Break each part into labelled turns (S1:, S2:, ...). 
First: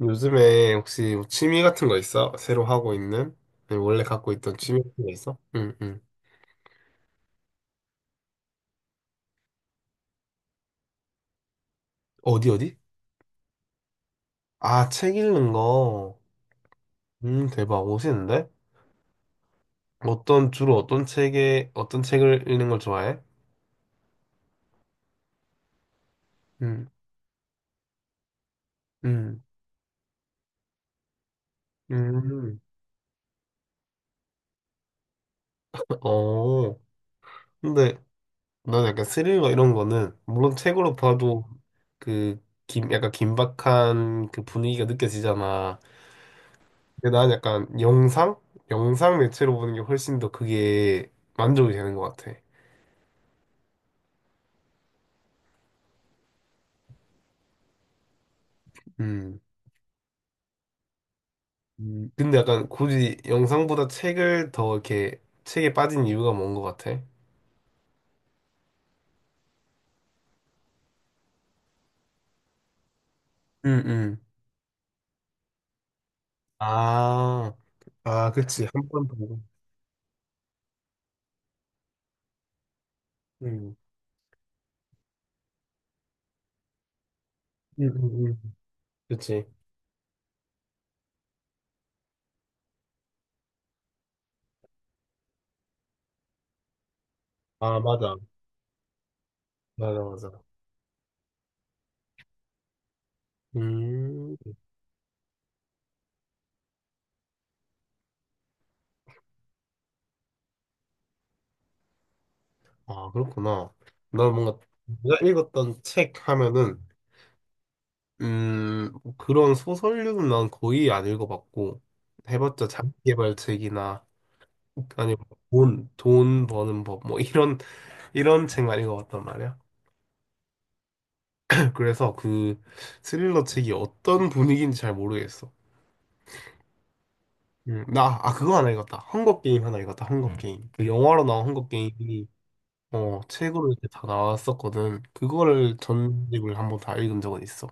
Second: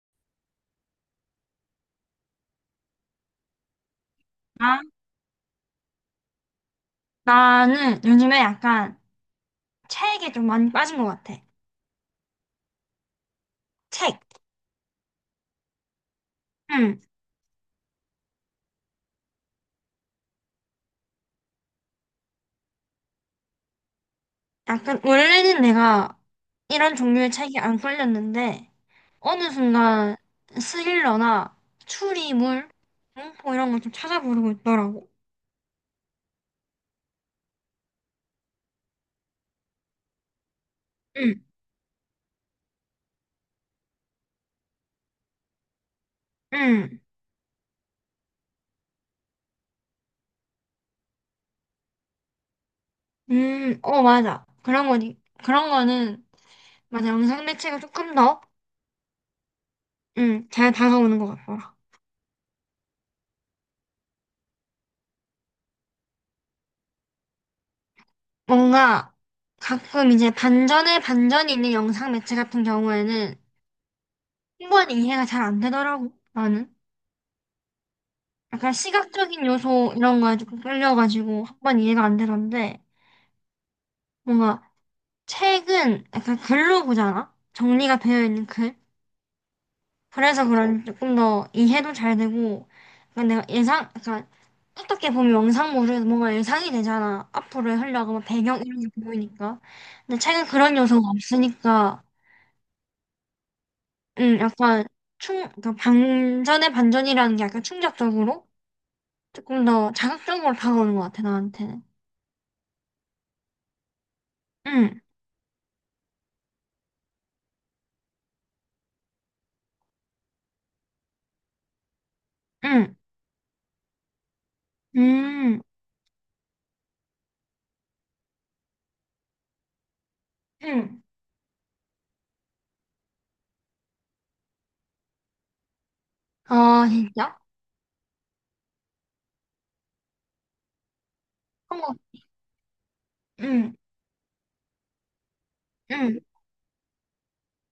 S1: 요즘에 혹시 뭐 취미 같은 거 있어? 새로 하고 있는? 아니, 원래 갖고 있던 취미
S2: 나?
S1: 같은 거 있어? 응, 응.
S2: 나는 요즘에 약간 책에 좀 많이 빠진 것 같아.
S1: 어디, 어디?
S2: 책.
S1: 아, 책 읽는 거.
S2: 응.
S1: 대박. 멋있는데? 주로 어떤 책을 읽는 걸 좋아해?
S2: 약간 원래는 내가
S1: 음,
S2: 이런 종류의 책이 안 끌렸는데
S1: 음,
S2: 어느 순간 스릴러나
S1: 음.
S2: 추리물, 공포 이런 걸 좀 찾아보려고 했더라고.
S1: 어. 근데 난 약간 스릴러 이런 거는, 물론 책으로
S2: 응.
S1: 봐도 그, 약간 긴박한 그 분위기가 느껴지잖아.
S2: 응.
S1: 근데 난 약간 영상? 영상 매체로 보는 게 훨씬 더 그게 만족이 되는 것 같아.
S2: 어, 맞아. 그런 거니? 그런 거는 맞아. 영상 매체가 조금 더,
S1: 음.
S2: 응, 잘 다가오는 것 같더라.
S1: 근데 약간 굳이 영상보다 책을 더 이렇게 책에 빠진 이유가 뭔 것 같아?
S2: 뭔가 가끔 이제 반전에 반전이 있는 영상 매체 같은 경우에는
S1: 응응.
S2: 충분히 이해가 잘 안 되더라고, 나는.
S1: 아, 아, 그치.
S2: 약간
S1: 한 번 보고.
S2: 시각적인 요소 이런 거에 조금 끌려가지고 한 번 이해가 안 되던데,
S1: 응응응.
S2: 뭔가 책은 약간 글로 보잖아? 정리가 되어 있는 글.
S1: 그치.
S2: 그래서 그런지 조금 더 이해도 잘 되고, 약간 내가 예상, 약간 어떻게 보면 영상물은 뭔가 예상이 되잖아. 앞으로의
S1: 아,
S2: 흘러가
S1: 맞아.
S2: 뭐 배경 이런 게 보이니까.
S1: 맞아,
S2: 근데
S1: 맞아.
S2: 책은 그런 요소가 없으니까,
S1: 음,
S2: 약간 그러니까 반전의 반전이라는 게 약간 충격적으로? 조금 더 자극적으로 다가오는 것 같아, 나한테는.
S1: 아, 그렇구나. 나 뭔가
S2: 응,
S1: 내가 읽었던 책 하면은 음, 그런 소설류는 난 거의 안 읽어봤고, 해봤자
S2: 응,
S1: 자기계발책이나, 아니면 뭐
S2: 응,
S1: 돈 버는 법, 뭐 이런 책만 읽어봤단 말이야.
S2: 응.
S1: 그래서 스릴러 책이 어떤 분위기인지 잘 모르겠어.
S2: 아, 진짜?
S1: 아, 그거 하나 읽었다. 헝거 게임 하나 읽었다. 헝거 게임. 그 영화로 나온 헝거
S2: 한국,
S1: 게임이, 책으로
S2: 응,
S1: 이렇게 다 나왔었거든. 그거를
S2: 응,
S1: 전집을 한번 다 읽은 적은 있어.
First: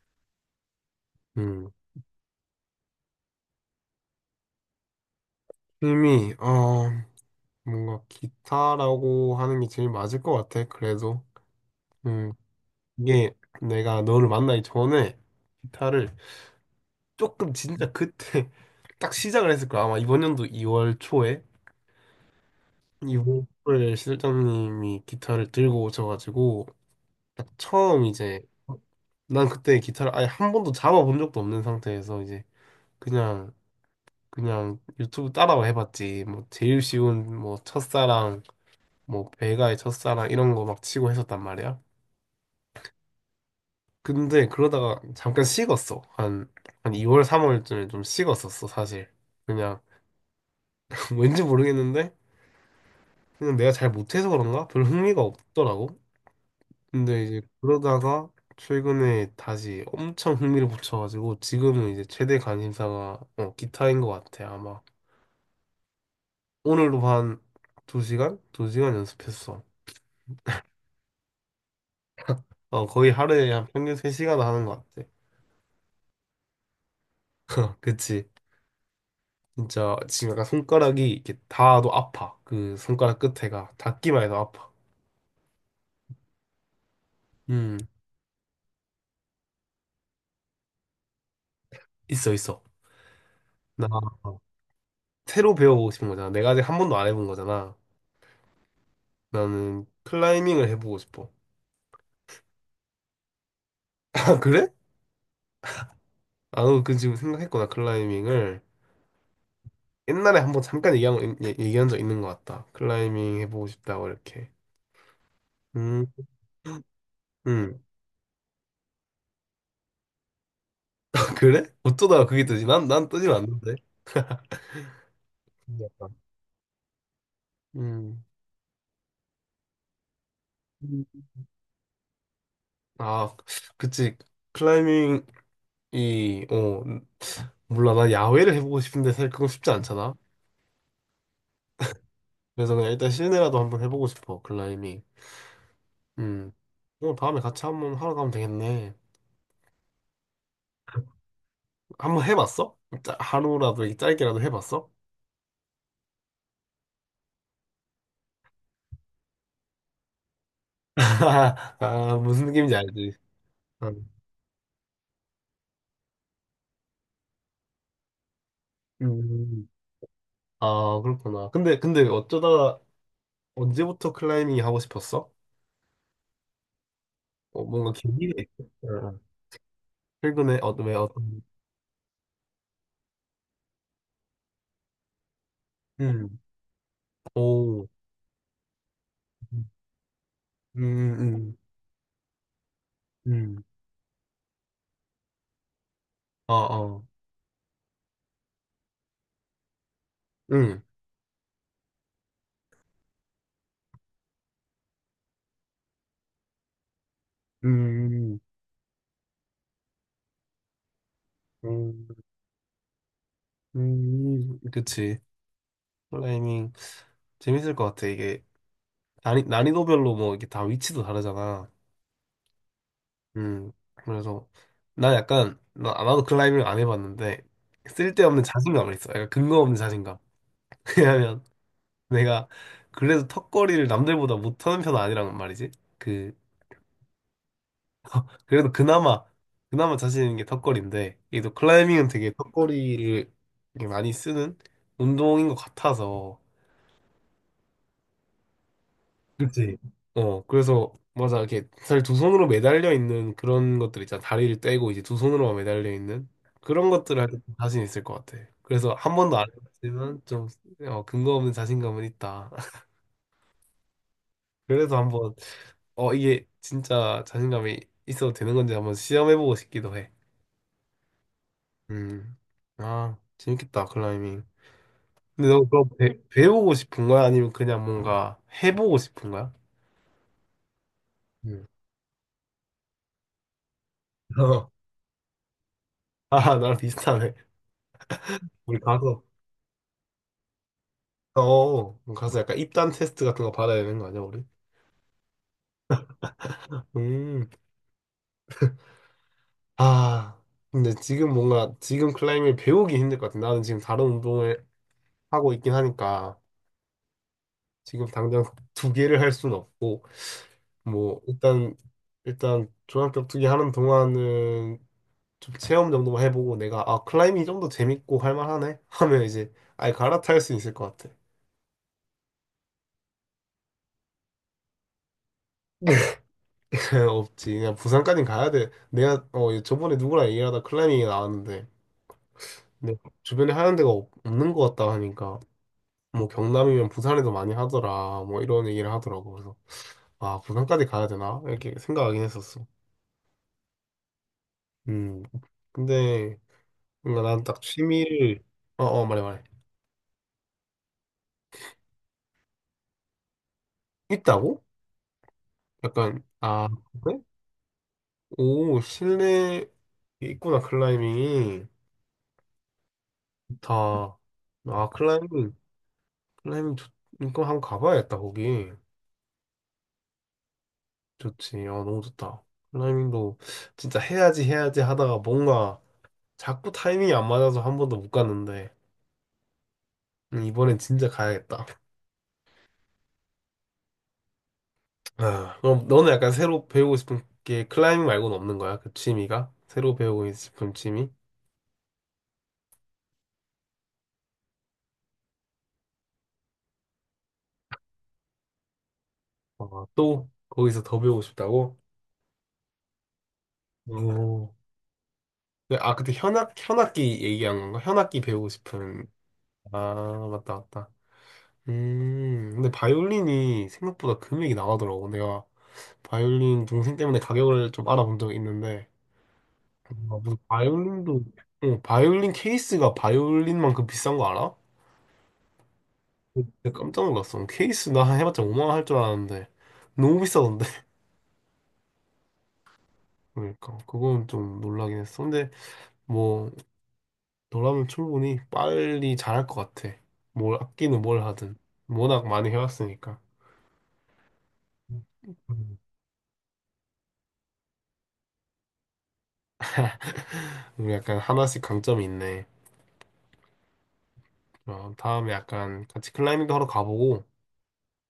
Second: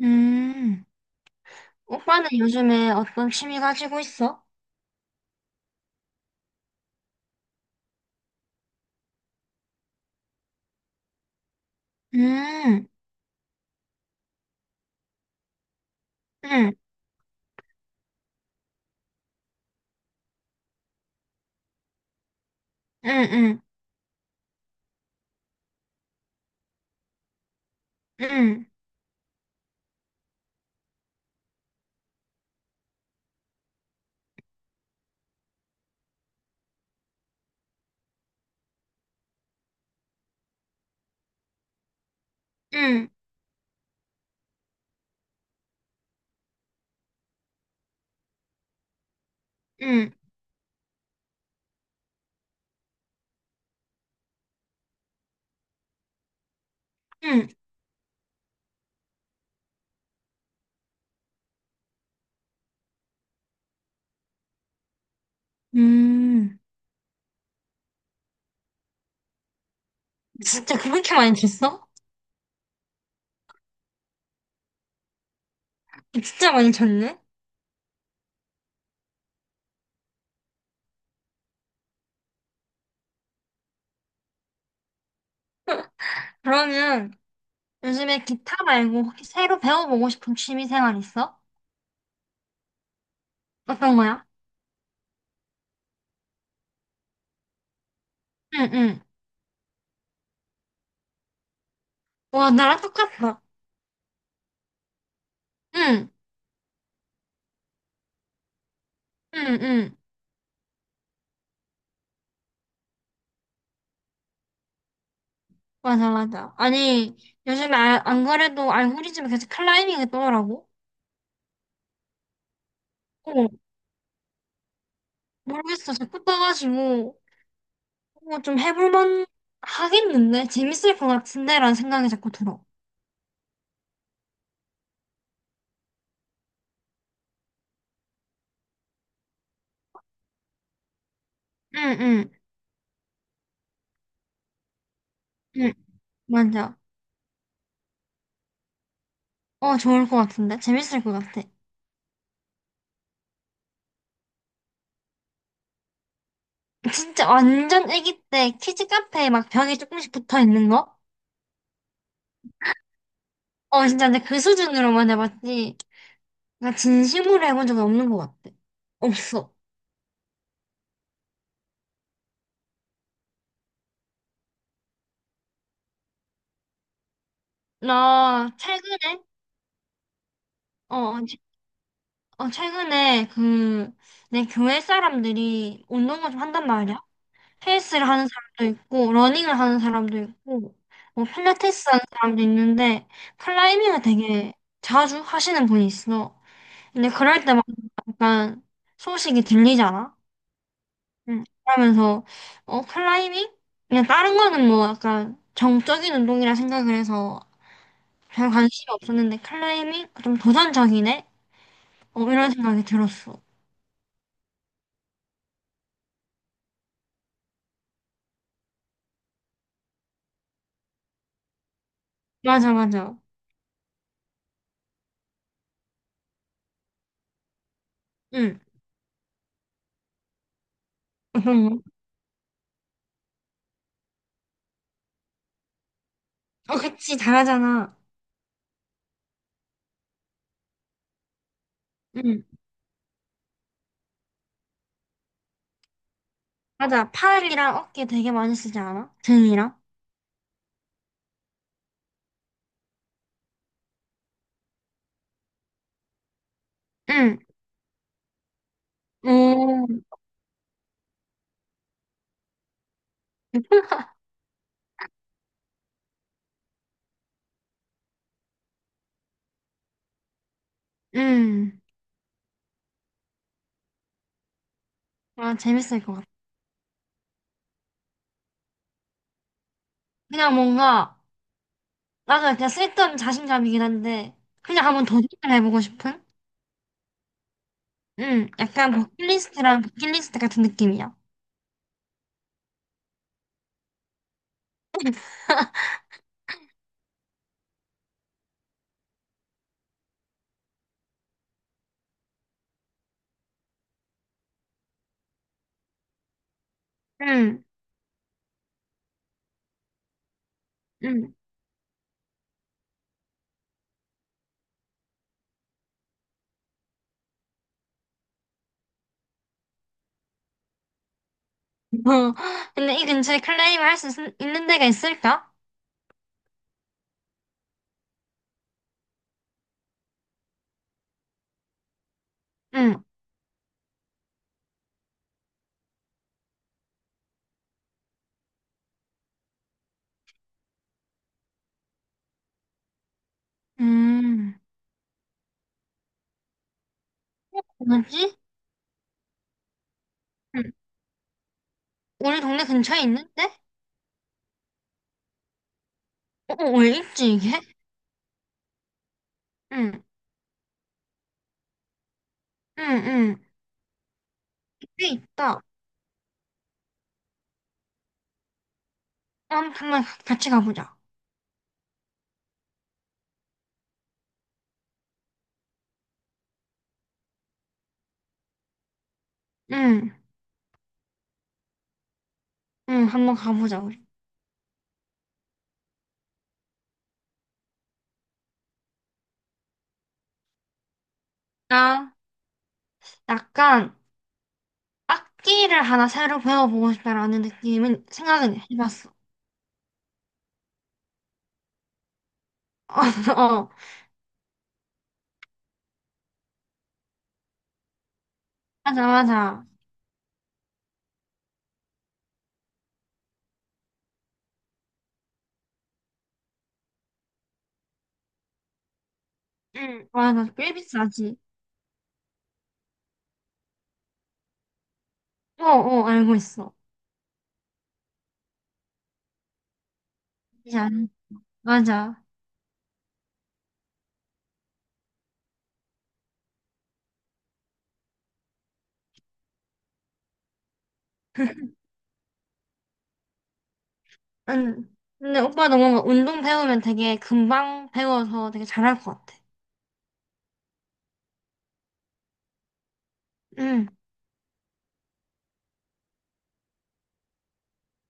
S2: 응.
S1: 음,
S2: 오빠는 요즘에 어떤 취미 가지고 있어?
S1: 이미, 어, 뭔가 기타라고 하는 게 제일 맞을 것 같아. 그래도 음
S2: 응,
S1: 이게 내가 너를 만나기 전에 기타를
S2: 응,
S1: 조금 진짜 그때 딱 시작을 했을 거야. 아마 이번 연도 2월 초에
S2: 응,
S1: 2월
S2: 응,
S1: 초에 실장님이 기타를 들고 오셔가지고 딱 처음 이제
S2: 응,
S1: 난 그때 기타를 아예 한 번도 잡아본 적도 없는 상태에서 이제 그냥 그냥 유튜브 따라와 해봤지. 뭐 제일 쉬운 뭐 첫사랑, 뭐 배가의 첫사랑 이런 거 막 치고 했었단 말이야.
S2: 응,
S1: 근데 그러다가 잠깐 식었어. 한 2월, 3월쯤에 좀 식었었어, 사실. 그냥,
S2: 응,
S1: 왠지 모르겠는데, 그냥 내가 잘 못해서 그런가? 별 흥미가 없더라고. 근데 이제
S2: 응.
S1: 그러다가 최근에 다시 엄청 흥미를 붙여가지고, 지금은 이제 최대 관심사가, 기타인 것 같아, 아마.
S2: 음,
S1: 오늘도 한 2시간? 2시간 연습했어.
S2: 진짜 그렇게 많이 쳤어?
S1: 어, 거의 하루에 한 평균 3시간 하는 것 같아.
S2: 진짜 많이 쳤네?
S1: 그치? 진짜 지금 약간 손가락이 이렇게 닿아도 아파. 그 손가락 끝에가 닿기만 해도 아파.
S2: 그러면
S1: 음,
S2: 요즘에 기타 말고 혹시 새로 배워보고 싶은 취미 생활 있어?
S1: 있어, 있어. 나
S2: 어떤 거야?
S1: 새로 배워보고 싶은 거잖아. 내가 아직 한 번도 안 해본 거잖아.
S2: 응, 응.
S1: 나는 클라이밍을 해보고 싶어.
S2: 와, 나랑 똑같다.
S1: 아, 그래?
S2: 응.
S1: 아, 그 지금 생각했구나, 클라이밍을.
S2: 응, 응.
S1: 옛날에 한번 잠깐 얘기한 적 있는 것 같다. 클라이밍 해보고 싶다고, 이렇게. 음,
S2: 맞아, 맞아. 아니, 요즘에
S1: 음.
S2: 안 그래도 알고리즘에 계속 클라이밍이 떠더라고.
S1: 그래? 어쩌다가 그게 뜨지? 난 뜨지
S2: 어,
S1: 않는데.
S2: 모르겠어.
S1: 신기하다.
S2: 자꾸 떠가지고,
S1: 음.
S2: 이거 좀 해볼만 하겠는데? 재밌을
S1: 음.
S2: 것 같은데? 라는 생각이 자꾸 들어.
S1: 아, 그치. 클라이밍. 이, 어, 몰라. 나 야외를 해보고 싶은데 사실 그건 쉽지 않잖아.
S2: 응, 응,
S1: 그래서 그냥 일단 실내라도 한번 해보고 싶어. 클라이밍.
S2: 응.
S1: 음.
S2: 맞아.
S1: 그럼 다음에 같이 한번 하러 가면 되겠네.
S2: 어, 좋을 것 같은데? 재밌을 것 같아.
S1: 한번 해봤어? 하루라도 이렇게 짧게라도 해봤어?
S2: 진짜 완전 애기 때 키즈 카페에 막 벽에 조금씩 붙어 있는 거?
S1: 아, 무슨 느낌인지 알지?
S2: 어, 진짜
S1: 응.
S2: 근데 그 수준으로만 해봤지. 나 진심으로 해본 적이 없는 것 같아. 없어.
S1: 음. 아, 그렇구나. 근데 어쩌다 언제부터 클라이밍이 하고 싶었어? 어, 뭔가 계기가
S2: 나
S1: 있어? 응.
S2: 최근에,
S1: 최근에, 왜,
S2: 어,
S1: 어떤,
S2: 어, 최근에 그, 내 교회 사람들이
S1: 음.
S2: 운동을 좀 한단 말이야.
S1: 오.
S2: 헬스를 하는 사람도 있고, 러닝을 하는 사람도 있고,
S1: 음,
S2: 뭐,
S1: 음,
S2: 필라테스 하는 사람도 있는데,
S1: 음.
S2: 클라이밍을 되게 자주 하시는 분이 있어.
S1: 아, 아.
S2: 근데 그럴 때마다 약간 소식이 들리잖아.
S1: 응.
S2: 응. 그러면서, 어, 클라이밍? 그냥 다른 거는 뭐 약간 정적인 운동이라 생각을 해서
S1: 음,
S2: 별 관심이 없었는데, 클라이밍? 좀 도전적이네?
S1: 음,
S2: 어, 이런 생각이 들었어.
S1: 그치. 클라이밍. 재밌을 것 같아. 이게 난이도별로 뭐 이게 다 위치도 다르잖아.
S2: 맞아, 맞아.
S1: 그래서 난 약간, 나도 클라이밍을 안 해봤는데 쓸데없는
S2: 응.
S1: 자신감을 있어. 약간 근거 없는 자신감. 왜냐면
S2: 응.
S1: 내가 그래도 턱걸이를 남들보다 못하는 편은 아니란 말이지. 그,
S2: 어, 그치, 잘하잖아.
S1: 그래도 그나마 자신 있는 게 턱걸이인데, 이게 또 클라이밍은 되게
S2: 응.
S1: 턱걸이를 게 많이 쓰는 운동인 것 같아서.
S2: 맞아. 팔이랑 어깨 되게 많이 쓰지 않아?
S1: 그치?
S2: 등이랑?
S1: 어, 그래서, 맞아. 이렇게 사실 두 손으로 매달려 있는 그런 것들 있잖아. 다리를 떼고 이제 두 손으로만 매달려 있는 그런 것들을 할때
S2: 응.
S1: 자신 있을 것 같아. 그래서 한 번도 안
S2: 오,
S1: 해봤지만 좀, 근거 없는 자신감은 있다. 그래서 한번, 이게 진짜 자신감이 있어도 되는 건지 한번 시험해보고 싶기도 해.
S2: 응.
S1: 음. 아, 재밌겠다. 클라이밍. 근데
S2: 아,
S1: 너 그거
S2: 재밌을 것
S1: 배,
S2: 같아.
S1: 배우고 싶은 거야? 아니면 그냥 뭔가 해보고 싶은 거야?
S2: 그냥 뭔가,
S1: 음.
S2: 나도 그냥 쓸데없는 자신감이긴 한데,
S1: 어,
S2: 그냥 한번 도전을 해보고 싶은?
S1: 아, 나랑 비슷하네.
S2: 응.
S1: 우리
S2: 약간
S1: 가서
S2: 버킷리스트랑 버킷리스트 같은 느낌이야.
S1: 가서 약간 입단 테스트 같은 거 받아야 되는 거 아니야, 우리? 음, 아, 근데 지금 뭔가, 지금 클라이밍 배우기 힘들 것 같아. 나는 지금 다른 운동을 하고 있긴 하니까,
S2: 응,
S1: 지금 당장 두 개를 할 수는 없고, 뭐,
S2: 응.
S1: 종합격 투기 하는 동안은 좀 체험 정도만 해보고, 내가, 아, 클라이밍이 좀 더 재밌고 할만하네? 하면 이제, 아예 갈아탈 수 있을 것 같아.
S2: 어, 근데 이 근처에 클레임 할 수 있는 데가 있을까?
S1: 없지. 그냥 부산까지 가야 돼. 내가, 저번에 누구랑 얘기하다 클라이밍이 나왔는데, 네,
S2: 응.
S1: 주변에 하는 데가 는것 같다 하니까 뭐 경남이면 부산에도 많이 하더라, 뭐 이런 얘기를 하더라고. 그래서 아, 부산까지 가야 되나 이렇게 생각하긴 했었어.
S2: 음,
S1: 음 근데 뭔가 난 딱
S2: 뭐지?
S1: 취미를. 말해, 말해.
S2: 응. 우리 동네 근처에 있는데?
S1: 있다고? 약간,
S2: 어,
S1: 아,
S2: 어, 왜
S1: 그래.
S2: 있지, 이게?
S1: 오, 실내
S2: 응.
S1: 있구나, 클라이밍이.
S2: 응, 응.
S1: 좋다. 아,
S2: 꽤
S1: 클라이밍
S2: 있다.
S1: 클라이밍 좋 이거 한번 가봐야겠다, 거기.
S2: 한, 같이 가보자.
S1: 좋지. 어, 너무 좋다. 클라이밍도 진짜 해야지 해야지 하다가 뭔가 자꾸 타이밍이 안 맞아서 한 번도 못 갔는데.
S2: 응,
S1: 이번엔 진짜 가야겠다.
S2: 응, 한번 가보자, 우리.
S1: 아, 그럼 너는 약간 새로 배우고 싶은 게 클라이밍 말고는 없는 거야? 그 취미가? 새로 배우고 싶은 취미?
S2: 나, 약간, 악기를 하나 새로 배워보고 싶다라는 느낌은 생각은 해봤어.
S1: 어, 또 거기서 더 배우고 싶다고?
S2: 어, 어.
S1: 오. 네, 아, 그때 현악기 얘기한 건가? 현악기 배우고 싶은.
S2: 맞아, 맞아.
S1: 아, 맞다, 맞다. 근데 바이올린이 생각보다 금액이 나가더라고. 내가 바이올린 동생 때문에 가격을 좀 알아본 적이 있는데,
S2: 응,
S1: 아, 무슨
S2: 맞아. 꽤
S1: 바이올린도.
S2: 비싸지.
S1: 어, 바이올린 케이스가 바이올린만큼 비싼 거 알아?
S2: 어, 어, 알고
S1: 진짜
S2: 있어.
S1: 깜짝 놀랐어. 케이스 나 해봤자 5만 원 할 줄 알았는데 너무 비싸던데.
S2: 맞아, 맞아.
S1: 그러니까 그건 좀 놀라긴 했어. 근데 뭐 너라면 충분히 빨리 잘할 것 같아. 뭘 아끼는 뭘 하든 워낙 많이 해왔으니까.
S2: 응. 근데 오빠
S1: 음.
S2: 너무 운동 배우면 되게 금방 배워서 되게 잘할 것 같아.
S1: 우리 약간 하나씩 강점이 있네.
S2: 응,
S1: 어, 다음에 약간 같이 클라이밍도 하러 가보고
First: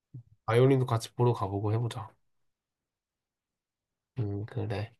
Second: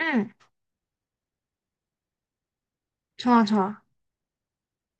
S2: 응.
S1: 바이올린도 같이 보러 가보고 해보자.
S2: 좋아, 좋아.
S1: 그래.